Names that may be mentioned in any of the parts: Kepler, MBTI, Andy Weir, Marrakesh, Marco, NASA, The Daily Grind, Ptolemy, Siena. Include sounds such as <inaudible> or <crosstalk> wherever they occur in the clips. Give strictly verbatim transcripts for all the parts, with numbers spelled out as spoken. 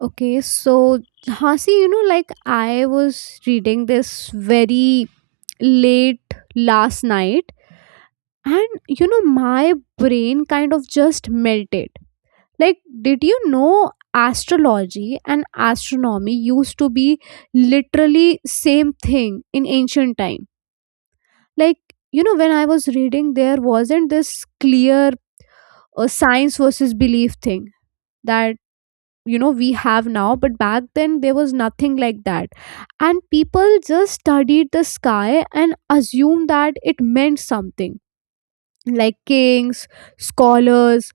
Okay, so Hasi, you know, like I was reading this very late last night, and you know, my brain kind of just melted. Like, did you know astrology and astronomy used to be literally same thing in ancient time? Like, you know, when I was reading, there wasn't this clear uh, science versus belief thing that you know we have now, but back then there was nothing like that, and people just studied the sky and assumed that it meant something like kings, scholars,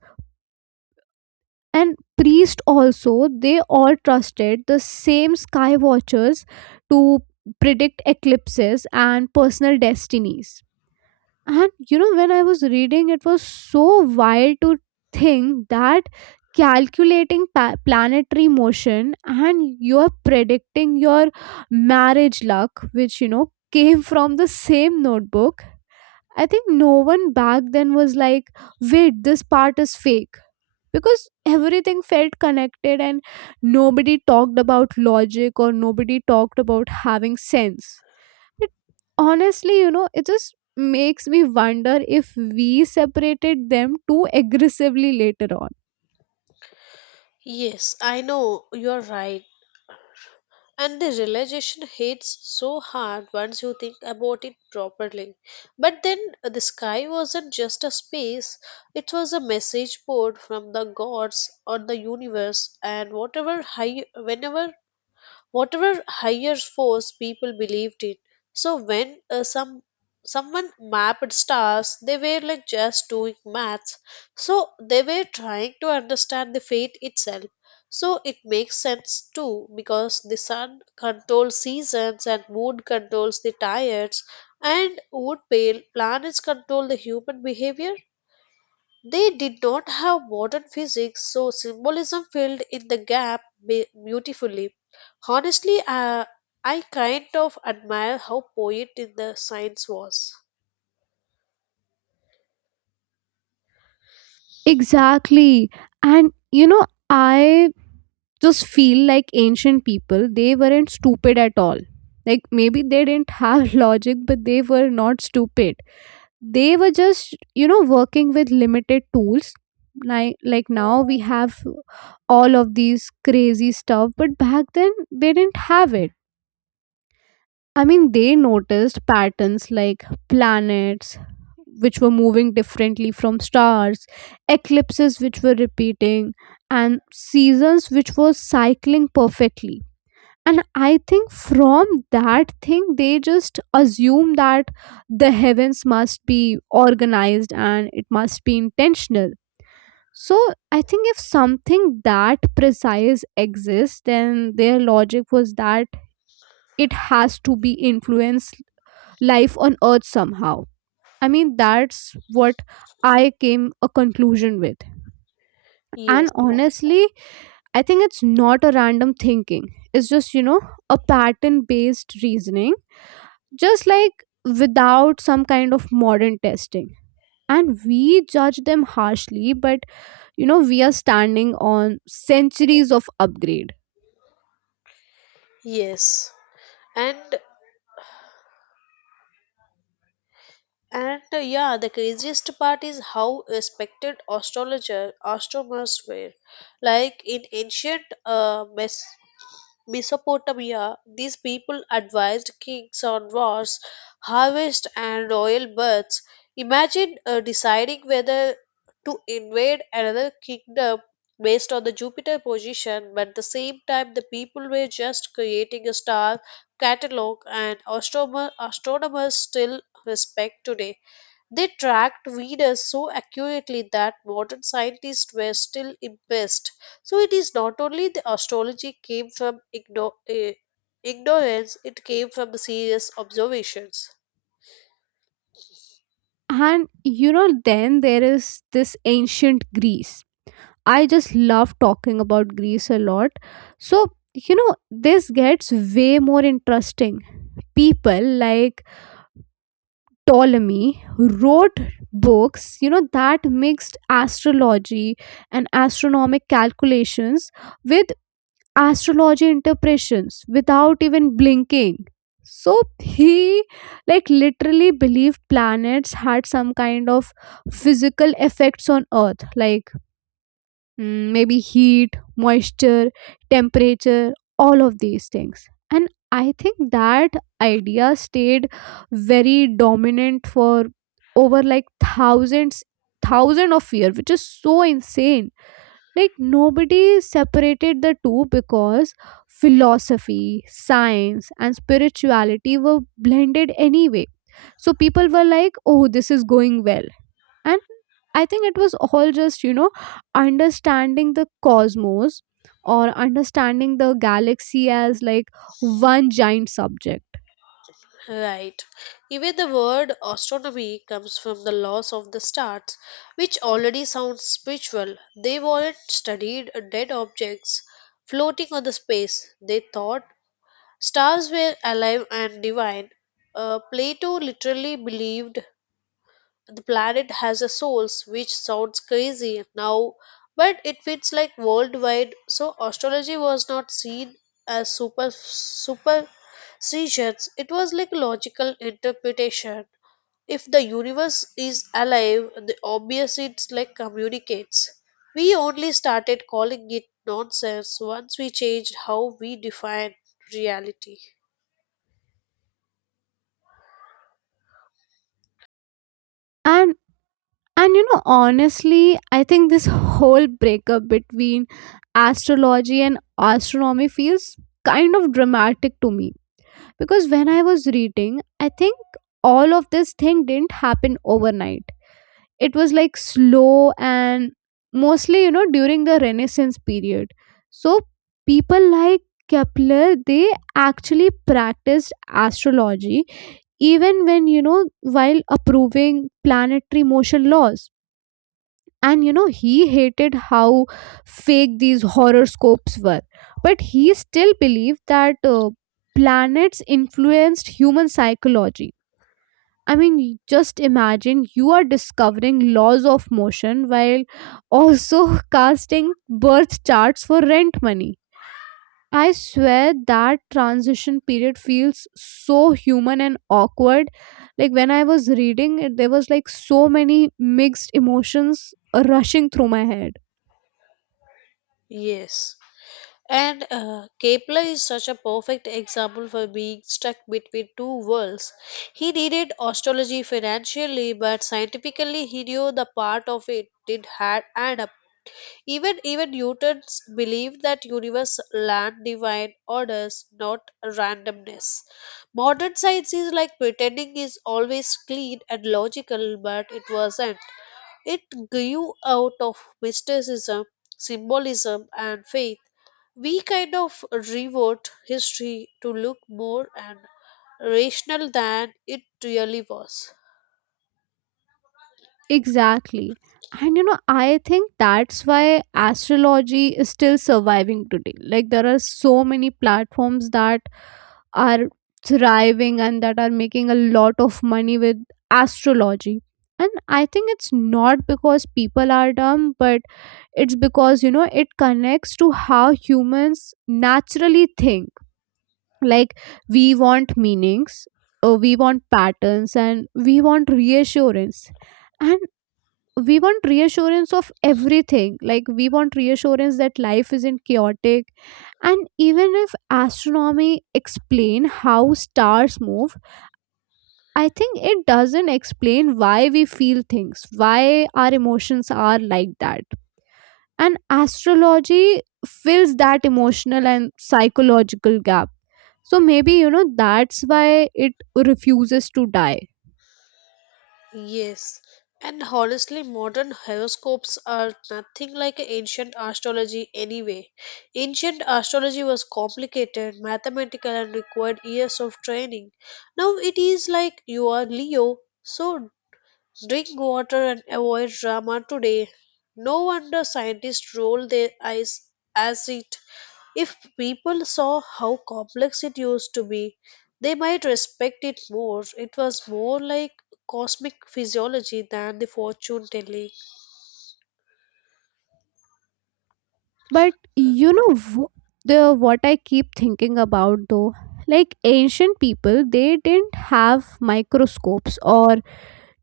and priests also, they all trusted the same sky watchers to predict eclipses and personal destinies. And you know, when I was reading, it was so wild to think that calculating pa- planetary motion and you're predicting your marriage luck, which you know came from the same notebook. I think no one back then was like, wait, this part is fake. Because everything felt connected and nobody talked about logic or nobody talked about having sense. It Honestly, you know, it just makes me wonder if we separated them too aggressively later on. Yes, I know you're right. And the realization hits so hard once you think about it properly. But then uh, the sky wasn't just a space, it was a message board from the gods or the universe, and whatever high, whenever whatever higher force people believed in. So when uh, some someone mapped stars, they were like just doing maths. So they were trying to understand the fate itself. So it makes sense too because the sun controls seasons and moon controls the tides and would pale planets control the human behavior? They did not have modern physics, so symbolism filled in the gap be- beautifully. Honestly, uh, I kind of admire how poet in the science was. Exactly. And you know, I just feel like ancient people, they weren't stupid at all. Like maybe they didn't have <laughs> logic, but they were not stupid. They were just, you know, working with limited tools. Like like now we have all of these crazy stuff, but back then they didn't have it. I mean, they noticed patterns like planets, which were moving differently from stars, eclipses, which were repeating, and seasons, which were cycling perfectly. And I think from that thing, they just assume that the heavens must be organized and it must be intentional. So I think if something that precise exists, then their logic was that it has to be influenced life on earth somehow. I mean, that's what I came a conclusion with. And Yes, honestly, I think it's not a random thinking, it's just you know a pattern based reasoning, just like without some kind of modern testing, and we judge them harshly, but you know we are standing on centuries of upgrade. yes. And And uh, yeah, the craziest part is how respected astrologer astronomers were. Like in ancient uh, Mes- Mesopotamia, these people advised kings on wars, harvest, and royal births. Imagine uh, deciding whether to invade another kingdom based on the Jupiter position, but at the same time, the people were just creating a star catalog, and astronomer- astronomers still respect today. They tracked readers so accurately that modern scientists were still impressed. So it is not only the astrology came from igno- eh, ignorance, it came from serious observations. And you know then there is this ancient greece. I just love talking about Greece a lot. So, you know, this gets way more interesting. People like Ptolemy wrote books, you know, that mixed astrology and astronomic calculations with astrology interpretations without even blinking. So he like literally believed planets had some kind of physical effects on earth like mm, maybe heat, moisture, temperature, all of these things. And I think that idea stayed very dominant for over like thousands, thousand of years, which is so insane. Like nobody separated the two because philosophy, science, and spirituality were blended anyway. So people were like, oh, this is going well, and I think it was all just you know understanding the cosmos or understanding the galaxy as like one giant subject. Right. Even the word astronomy comes from the laws of the stars, which already sounds spiritual. They weren't studied dead objects floating on the space. They thought stars were alive and divine. Uh, Plato literally believed the planet has a souls, which sounds crazy now, but it fits like worldwide. So astrology was not seen as super superstitions, it was like logical interpretation. If the universe is alive, the obvious it's like communicates. We only started calling it nonsense once we changed how we define reality. And and you know honestly, I think this whole breakup between astrology and astronomy feels kind of dramatic to me, because when I was reading, I think all of this thing didn't happen overnight. It was like slow and mostly, you know during the renaissance period. So people like Kepler, they actually practiced astrology even when, you know while approving planetary motion laws. And you know he hated how fake these horoscopes were, but he still believed that uh, planets influenced human psychology. I mean, y- just imagine you are discovering laws of motion while also <laughs> casting birth charts for rent money. I swear that transition period feels so human and awkward. Like when I was reading it, there was like so many mixed emotions rushing through my head. Yes. And uh, Kepler is such a perfect example for being stuck between two worlds. He needed astrology financially, but scientifically, he knew the part of it did had add up. Even even Newton's believed that universe land divine orders, not randomness. Modern science is like pretending is always clean and logical, but it wasn't. It grew out of mysticism, symbolism, and faith. We kind of rewrote history to look more and rational than it really was. Exactly. And you know, I think that's why astrology is still surviving today. Like, there are so many platforms that are thriving and that are making a lot of money with astrology. And I think it's not because people are dumb, but it's because, you know, it connects to how humans naturally think. Like, we want meanings, uh, we want patterns, and we want reassurance. And we want reassurance of everything, like we want reassurance that life isn't chaotic, and even if astronomy explain how stars move, I think it doesn't explain why we feel things, why our emotions are like that. And astrology fills that emotional and psychological gap. So maybe you know that's why it refuses to die. Yes, and honestly, modern horoscopes are nothing like ancient astrology anyway. Ancient astrology was complicated, mathematical, and required years of training. Now it is like you are Leo, so drink water and avoid drama today. No wonder scientists roll their eyes as it. If people saw how complex it used to be, they might respect it more. It was more like cosmic physiology than the fortune telling. But you know wh- the what I keep thinking about though, like ancient people, they didn't have microscopes or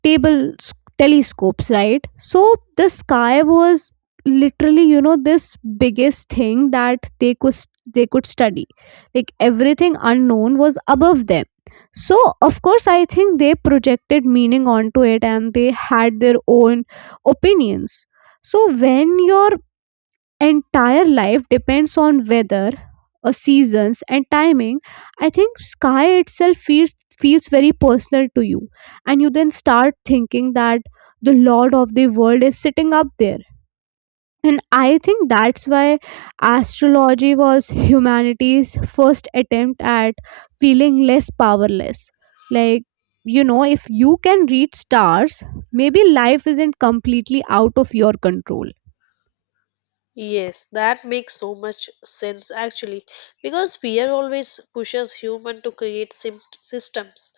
table telescopes, right? So the sky was literally, you know this biggest thing that they could, they could study. Like everything unknown was above them. So of course I think they projected meaning onto it and they had their own opinions. So when your entire life depends on weather, uh, seasons, and timing, I think sky itself feels feels very personal to you. And you then start thinking that the lord of the world is sitting up there. And I think that's why astrology was humanity's first attempt at feeling less powerless. Like, you know if you can read stars, maybe life isn't completely out of your control. Yes, that makes so much sense actually, because fear always pushes human to create sim- systems.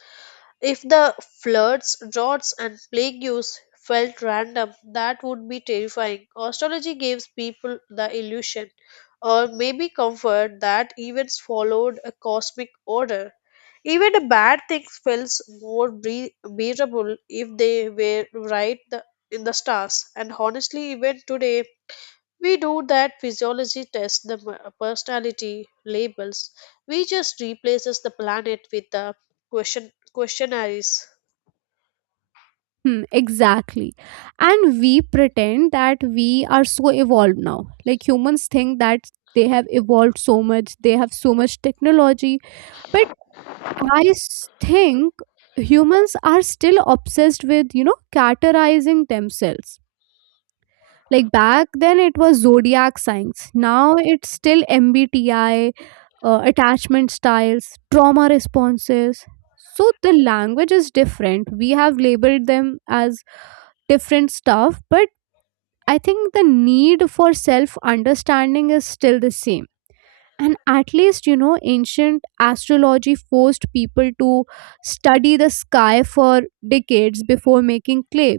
If the floods, droughts, and plagues felt random, that would be terrifying. Astrology gives people the illusion, or maybe comfort, that events followed a cosmic order. Even a bad thing feels more bre- bearable if they were right the, in the stars. And honestly, even today, we do that physiology test the m- personality labels. We just replaces the planet with the question questionnaires. Hmm, exactly. And we pretend that we are so evolved now. Like humans think that they have evolved so much, they have so much technology. But I s- think humans are still obsessed with, you know, categorizing themselves. Like back then, it was zodiac signs. Now it's still M B T I, uh, attachment styles, trauma responses. So the language is different. We have labeled them as different stuff, but I think the need for self understanding is still the same. And at least, you know, ancient astrology forced people to study the sky for decades before making clay.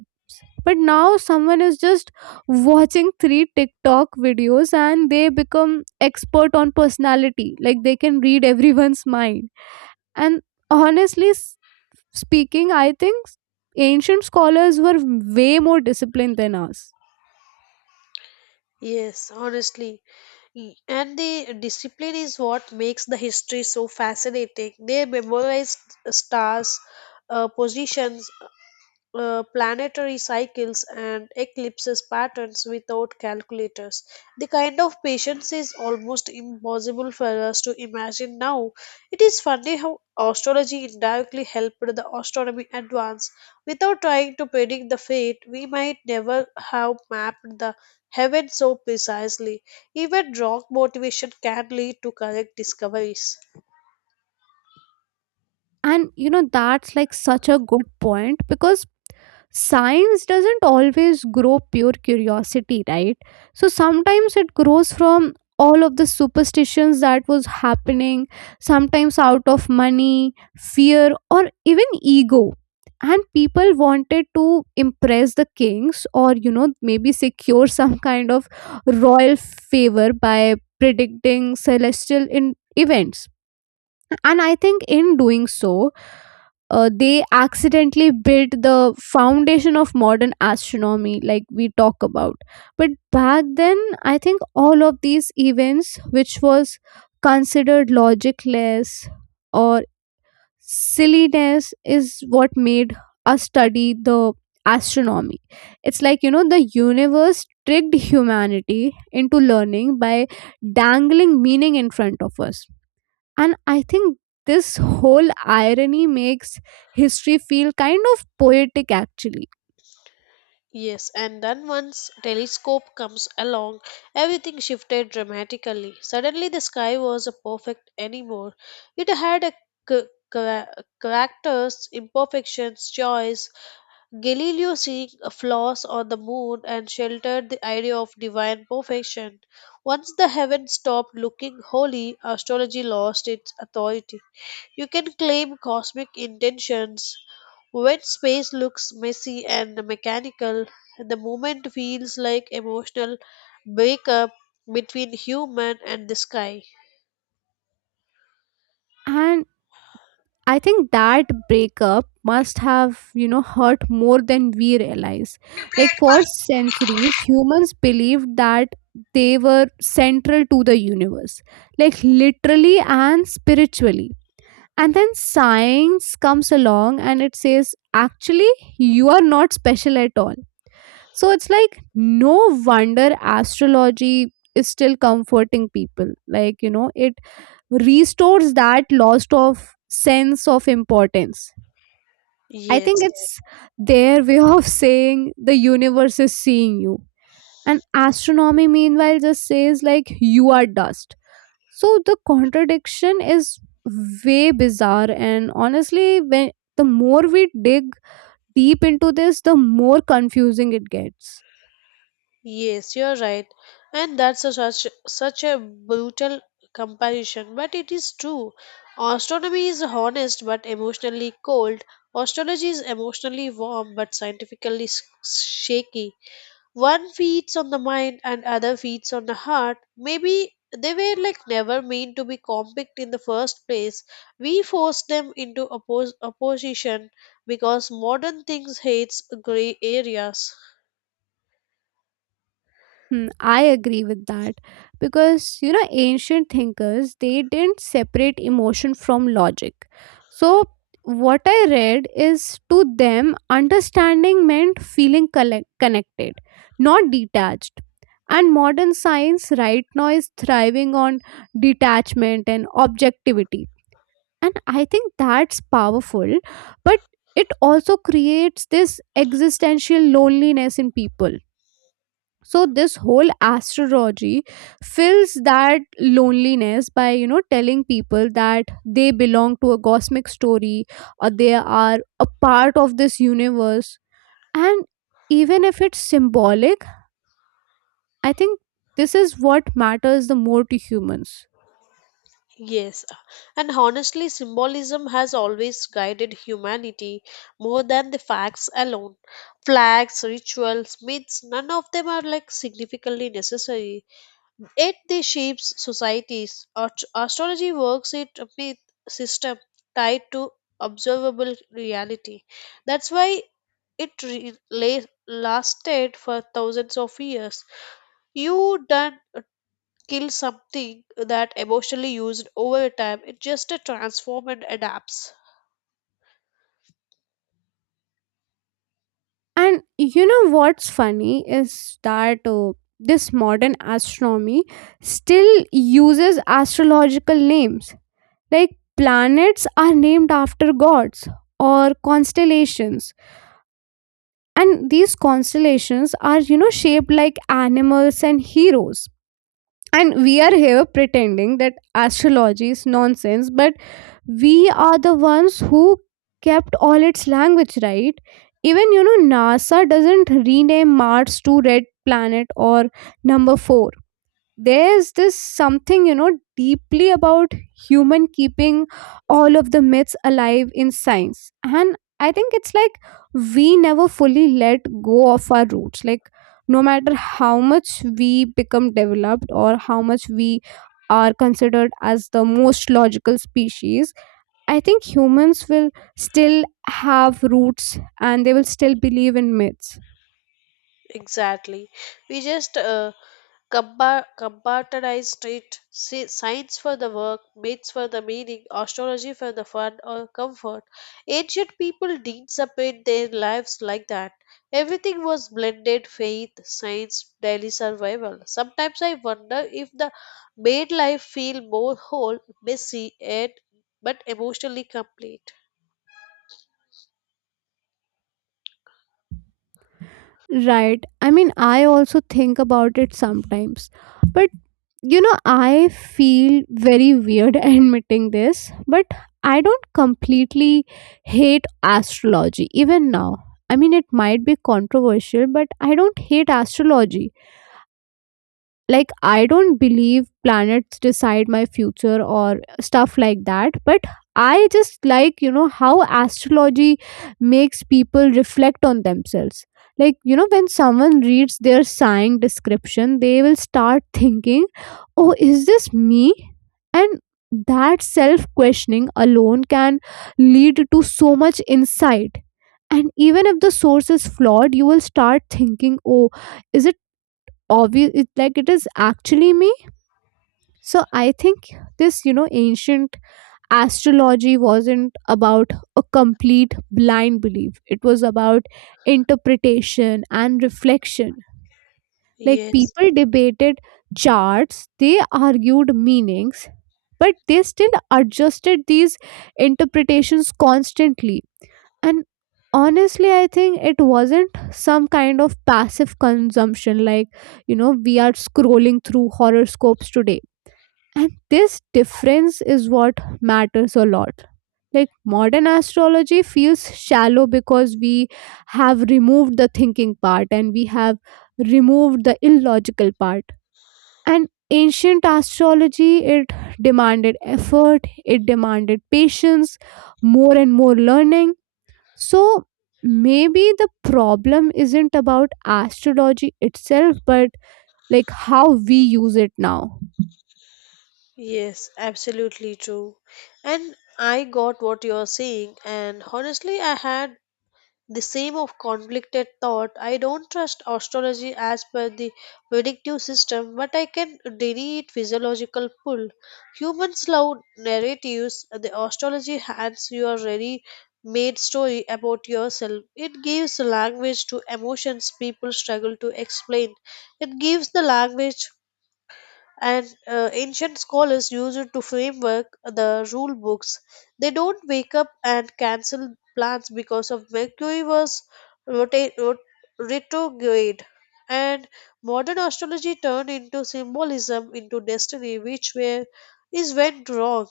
But now someone is just watching three TikTok videos and they become expert on personality. Like they can read everyone's mind. And honestly s- speaking, I think ancient scholars were way more disciplined than us. Yes, honestly. Y- And the discipline is what makes the history so fascinating. They memorized stars, uh, positions, uh, planetary cycles and eclipses patterns without calculators. The kind of patience is almost impossible for us to imagine now. It is funny how astrology indirectly helped the astronomy advance. Without trying to predict the fate, we might never have mapped the heaven so precisely. Even wrong motivation can lead to correct discoveries. And you know, that's like such a good point, because science doesn't always grow pure curiosity, right? So sometimes it grows from all of the superstitions that was happening, sometimes out of money, fear, or even ego. And people wanted to impress the kings or, you know, maybe secure <laughs> some kind of royal favor by predicting celestial in- events. And I think in doing so, uh, they accidentally built the foundation of modern astronomy like we talk about. But back then I think all of these events, which was considered logicless or silliness, is what made us study the astronomy. It's like, you know the universe tricked humanity into learning by dangling meaning in front of us. And I think this whole irony makes history feel kind of poetic actually. Yes, and then once telescope comes along, everything shifted dramatically. Suddenly the sky wasn't perfect anymore. It had a c- chara- characters, imperfections, joys. Galileo seeing a flaws on the moon and sheltered the idea of divine perfection. Once the heavens stopped looking holy, astrology lost its authority. You can claim cosmic intentions when space looks messy and mechanical, the moment feels like emotional breakup between human and the sky. And I think that breakup must have, you know, hurt more than we realize. Like for centuries, humans believed that they were central to the universe, like literally and spiritually. And then science comes along and it says, actually, you are not special at all. So it's like no wonder astrology is still comforting people. Like, you know, it restores that lost of sense of importance. I think Yes, it's their way <laughs> of saying the universe is seeing you. And astronomy, meanwhile, just says like you are dust. So the contradiction is way bizarre. And honestly, when the more we dig deep into this, the more confusing it gets. yes, you're right, and that's a such such a brutal comparison, but it is true. Astronomy is honest but emotionally cold. Astrology is emotionally warm but scientifically s- shaky. One feeds on the mind and other feeds on the heart. Maybe they were like never meant to be compact in the first place. We forced them into oppos- opposition because modern things hates gray areas. Hmm, I agree with that, because you know ancient thinkers, they didn't separate emotion from logic. So what I read is, to them understanding meant feeling collect- connected, not detached. And modern science right now is thriving on detachment and objectivity. And I think that's powerful, but it also creates this existential loneliness in people. So this whole astrology fills that loneliness by, you know telling people that they belong to a cosmic story or they are a part of this universe. And even if it's symbolic, I think this is what matters the more to humans. Yes, and honestly symbolism has always guided humanity more than the facts alone. Flags, rituals, myths, none of them are like significantly necessary. Yet they shapes societies. Ast- astrology works it with system tied to observable reality. That's why it re- la- lasted for thousands of years. You don't kill something that emotionally used over time. It just uh, transforms and adapts. And you know what's funny is that, uh, this modern astronomy still uses astrological names. Like planets are named after gods or constellations. And these constellations are, you know, shaped like animals and heroes. And we are here pretending that astrology is nonsense, but we are the ones who kept all its language, right? Even you know NASA doesn't rename mars to red planet or number four. There's this something, you know deeply about human keeping all of the myths alive in science. And I think it's like we never fully let go of our roots. Like no matter how much we become developed or how much we are considered as the most logical species, I think humans will still have roots and they will still believe in myths. Exactly. We just uh, Compa- compartmentalize it. Si- Science for the work, myths for the meaning, astrology for the fun or comfort. Ancient people didn't separate their lives like that. Everything was blended faith, science, daily survival. Sometimes I wonder if the made life feel more whole, messy, and but emotionally complete. Right. I mean, I also think about it sometimes. But, you know, I feel very weird <laughs> admitting this, but I don't completely hate astrology, even now. I mean, it might be controversial, but I don't hate astrology. Like, I don't believe planets decide my future or stuff like that, but I just, like you know how astrology makes people reflect on themselves. Like, you know when someone reads their sign description, they will start thinking, oh, is this me? And that self questioning alone can lead to so much insight. And even if the source is flawed, you will start thinking, oh, is it obvious it, like, it is actually me. So I think this, you know ancient astrology wasn't about a complete blind belief, it was about interpretation and reflection. Like, Yes, people debated charts, they argued meanings, but they still adjusted these interpretations constantly. And honestly, I think it wasn't some kind of passive consumption, like, you know, we are scrolling through horoscopes today. And this difference is what matters a lot. Like, modern astrology feels shallow because we have removed the thinking part and we have removed the illogical part. And ancient astrology, it demanded effort, it demanded patience, more and more learning. So maybe the problem isn't about astrology itself, but like how we use it now. yes, absolutely true. And I got what you're saying, and honestly, I had the same of conflicted thought. I don't trust astrology as per the predictive system, but I can deny its physiological pull. Humans love narratives. The astrology hands you a ready made story about yourself. It gives language to emotions people struggle to explain. It gives the language and uh, ancient scholars used it to framework the rule books. They don't wake up and cancel plans because of Mercury was rota- rot- retrograde. And modern astrology turned into symbolism into destiny, which where is went wrong.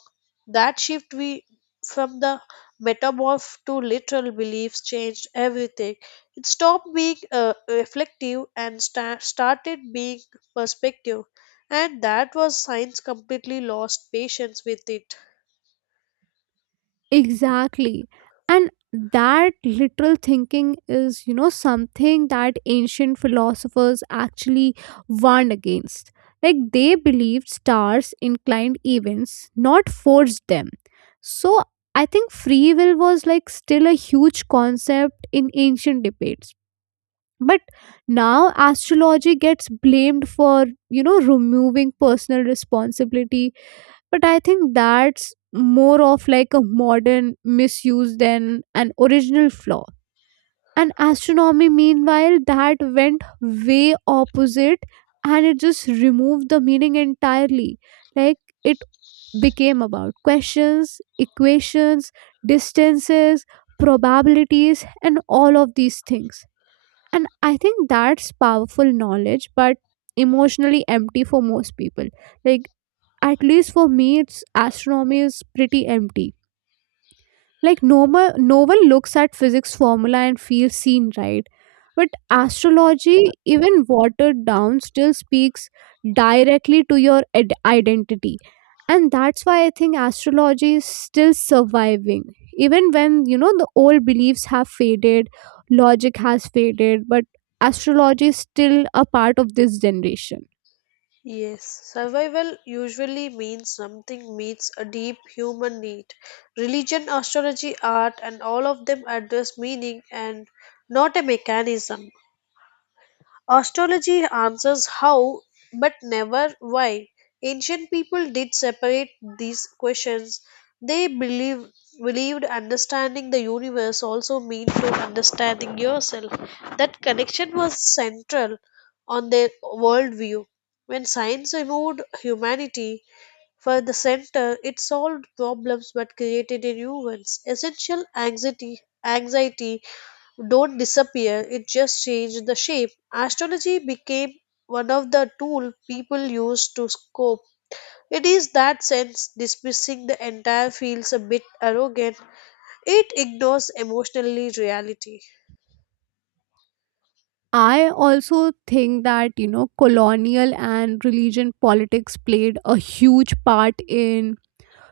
That shift we from the metamorph to literal beliefs changed everything. It stopped being uh, reflective and sta- started being perspective. And that was science completely lost patience with it. Exactly. And that literal thinking is, you know, something that ancient philosophers actually warned against. Like, they believed stars inclined events, not forced them. So I think free will was like still a huge concept in ancient debates. But now astrology gets blamed for, you know, removing personal responsibility, but I think that's more of like a modern misuse than an original flaw. And astronomy, meanwhile, that went way opposite, and it just removed the meaning entirely. Like, it became about questions, equations, distances, probabilities and all of these things. And I think that's powerful knowledge but emotionally empty for most people. Like, at least for me, it's astronomy is pretty empty. Like, normal, no one looks at physics formula and feels seen, right? But astrology, even watered down, still speaks directly to your id- identity. And that's why I think astrology is still surviving even when, you know the old beliefs have faded, logic has faded, but astrology is still a part of this generation. Yes, survival usually means something meets a deep human need. Religion, astrology, art, and all of them address meaning and not a mechanism. Astrology answers how, but never why. Ancient people did separate these questions. They believe, believed understanding the universe also meant to understanding yourself. That connection was central on their worldview. When science removed humanity from the center, it solved problems but created a new ones. Essential anxiety, anxiety don't disappear, it just changed the shape. Astrology became one of the tool people used to cope. It is that sense dismissing the entire feels a bit arrogant, it ignores emotionally reality. I also think that, you know, colonial and religion politics played a huge part in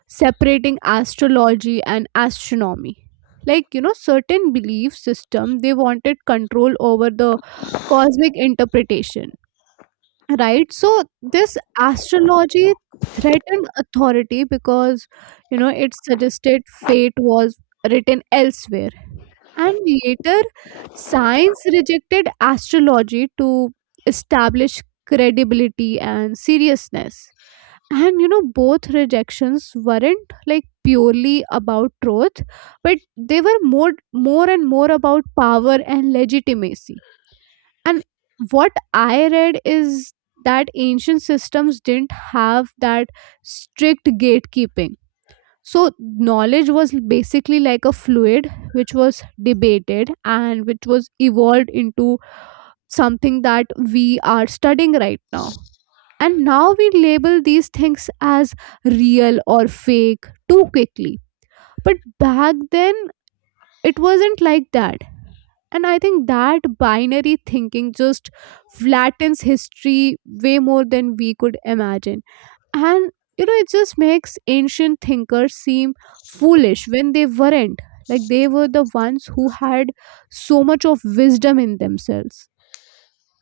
separating astrology and astronomy. Like, you know, certain belief system, they wanted control over the cosmic interpretation, right? So this astrology threatened authority because, you know, it suggested fate was written elsewhere. And later, science rejected astrology to establish credibility and seriousness. And you know, both rejections weren't like purely about truth, but they were more, more and more about power and legitimacy. And what I read is that ancient systems didn't have that strict gatekeeping. So, knowledge was basically like a fluid which was debated and which was evolved into something that we are studying right now. And now we label these things as real or fake too quickly. But back then, it wasn't like that. And I think that binary thinking just flattens history way more than we could imagine. And you know it just makes ancient thinkers seem foolish when they weren't. Like, they were the ones who had so much of wisdom in themselves.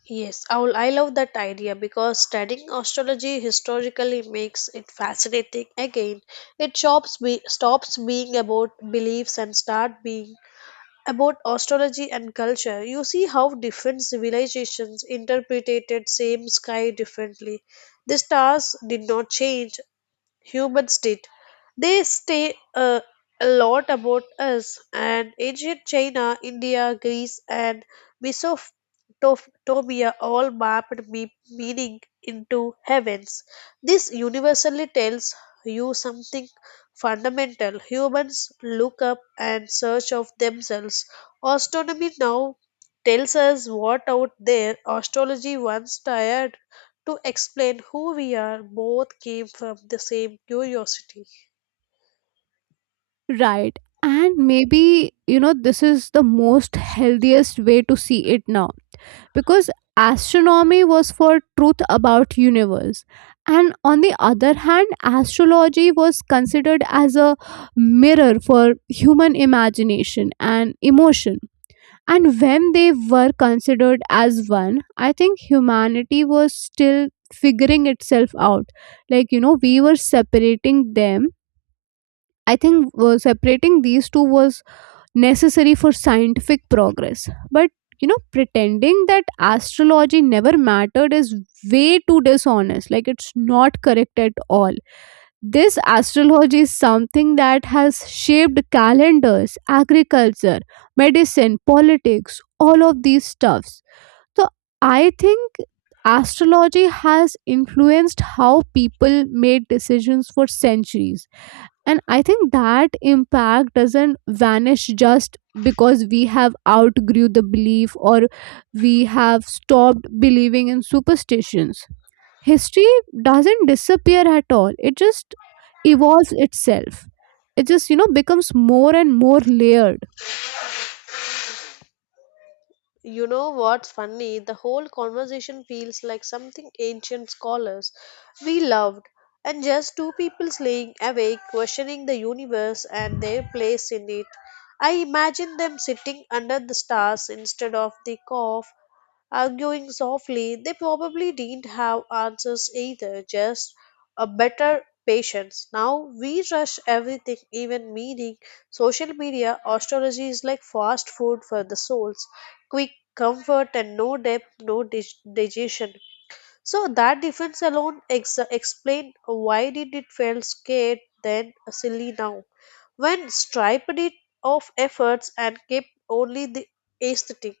Yes, I will- I love that idea because studying astrology historically makes it fascinating again. It stops, be, stops being about beliefs and start being about astrology and culture. You see how different civilizations interpreted same sky differently. The stars did not change, humans did. They stay uh, a lot about us, and ancient China, India, Greece, and Mesopotamia all mapped me- meaning into heavens. This universally tells you something fundamental. Humans look up and search of themselves. Astronomy now tells us what out there. Astrology once tired to explain who we are, both came from the same curiosity. Right. And maybe you know this is the most healthiest way to see it now, because astronomy was for truth about universe, and on the other hand, astrology was considered as a mirror for human imagination and emotion. And when they were considered as one, I think humanity was still figuring itself out. Like, you know, we were separating them. I think uh, separating these two was necessary for scientific progress. But, you know, pretending that astrology never mattered is way too dishonest. Like, it's not correct at all. This astrology is something that has shaped calendars, agriculture, medicine, politics, all of these stuffs. So I think astrology has influenced how people made decisions for centuries. And I think that impact doesn't vanish just because we have outgrew the belief or we have stopped believing in superstitions. History doesn't disappear at all, it just evolves itself. It just, you know becomes more and more layered. You know what's funny? The whole conversation feels like something ancient scholars we loved, and just two people laying awake, questioning the universe and their place in it. I imagine them sitting under the stars instead of the cough arguing softly. They probably didn't have answers either, just a better patience. Now we rush everything, even meaning. Social media astrology is like fast food for the souls, quick comfort and no depth, no dig- digestion. So that difference alone ex- explain why did it feel scared then silly now. When striped it of efforts and kept only the aesthetic.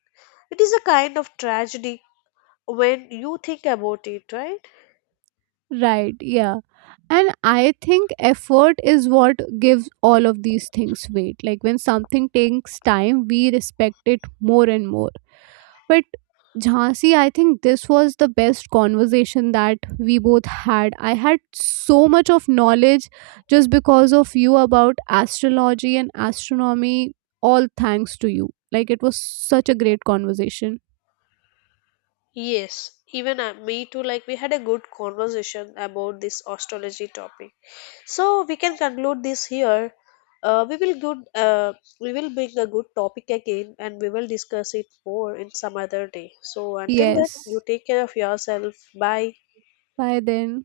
It is a kind of tragedy when you think about it, right? Right, yeah. And I think effort is what gives all of these things weight. Like, when something takes time, we respect it more and more. But Jhansi, I think this was the best conversation that we both had. I had so much of knowledge just because of you about astrology and astronomy, all thanks to you. Like, it was such a great conversation. Yes, even uh, me too. Like, we had a good conversation about this astrology topic. So, we can conclude this here. Uh, we will good. Uh, we will bring a good topic again, and we will discuss it more in some other day. So, until then, Yes. you take care of yourself. Bye. Bye then.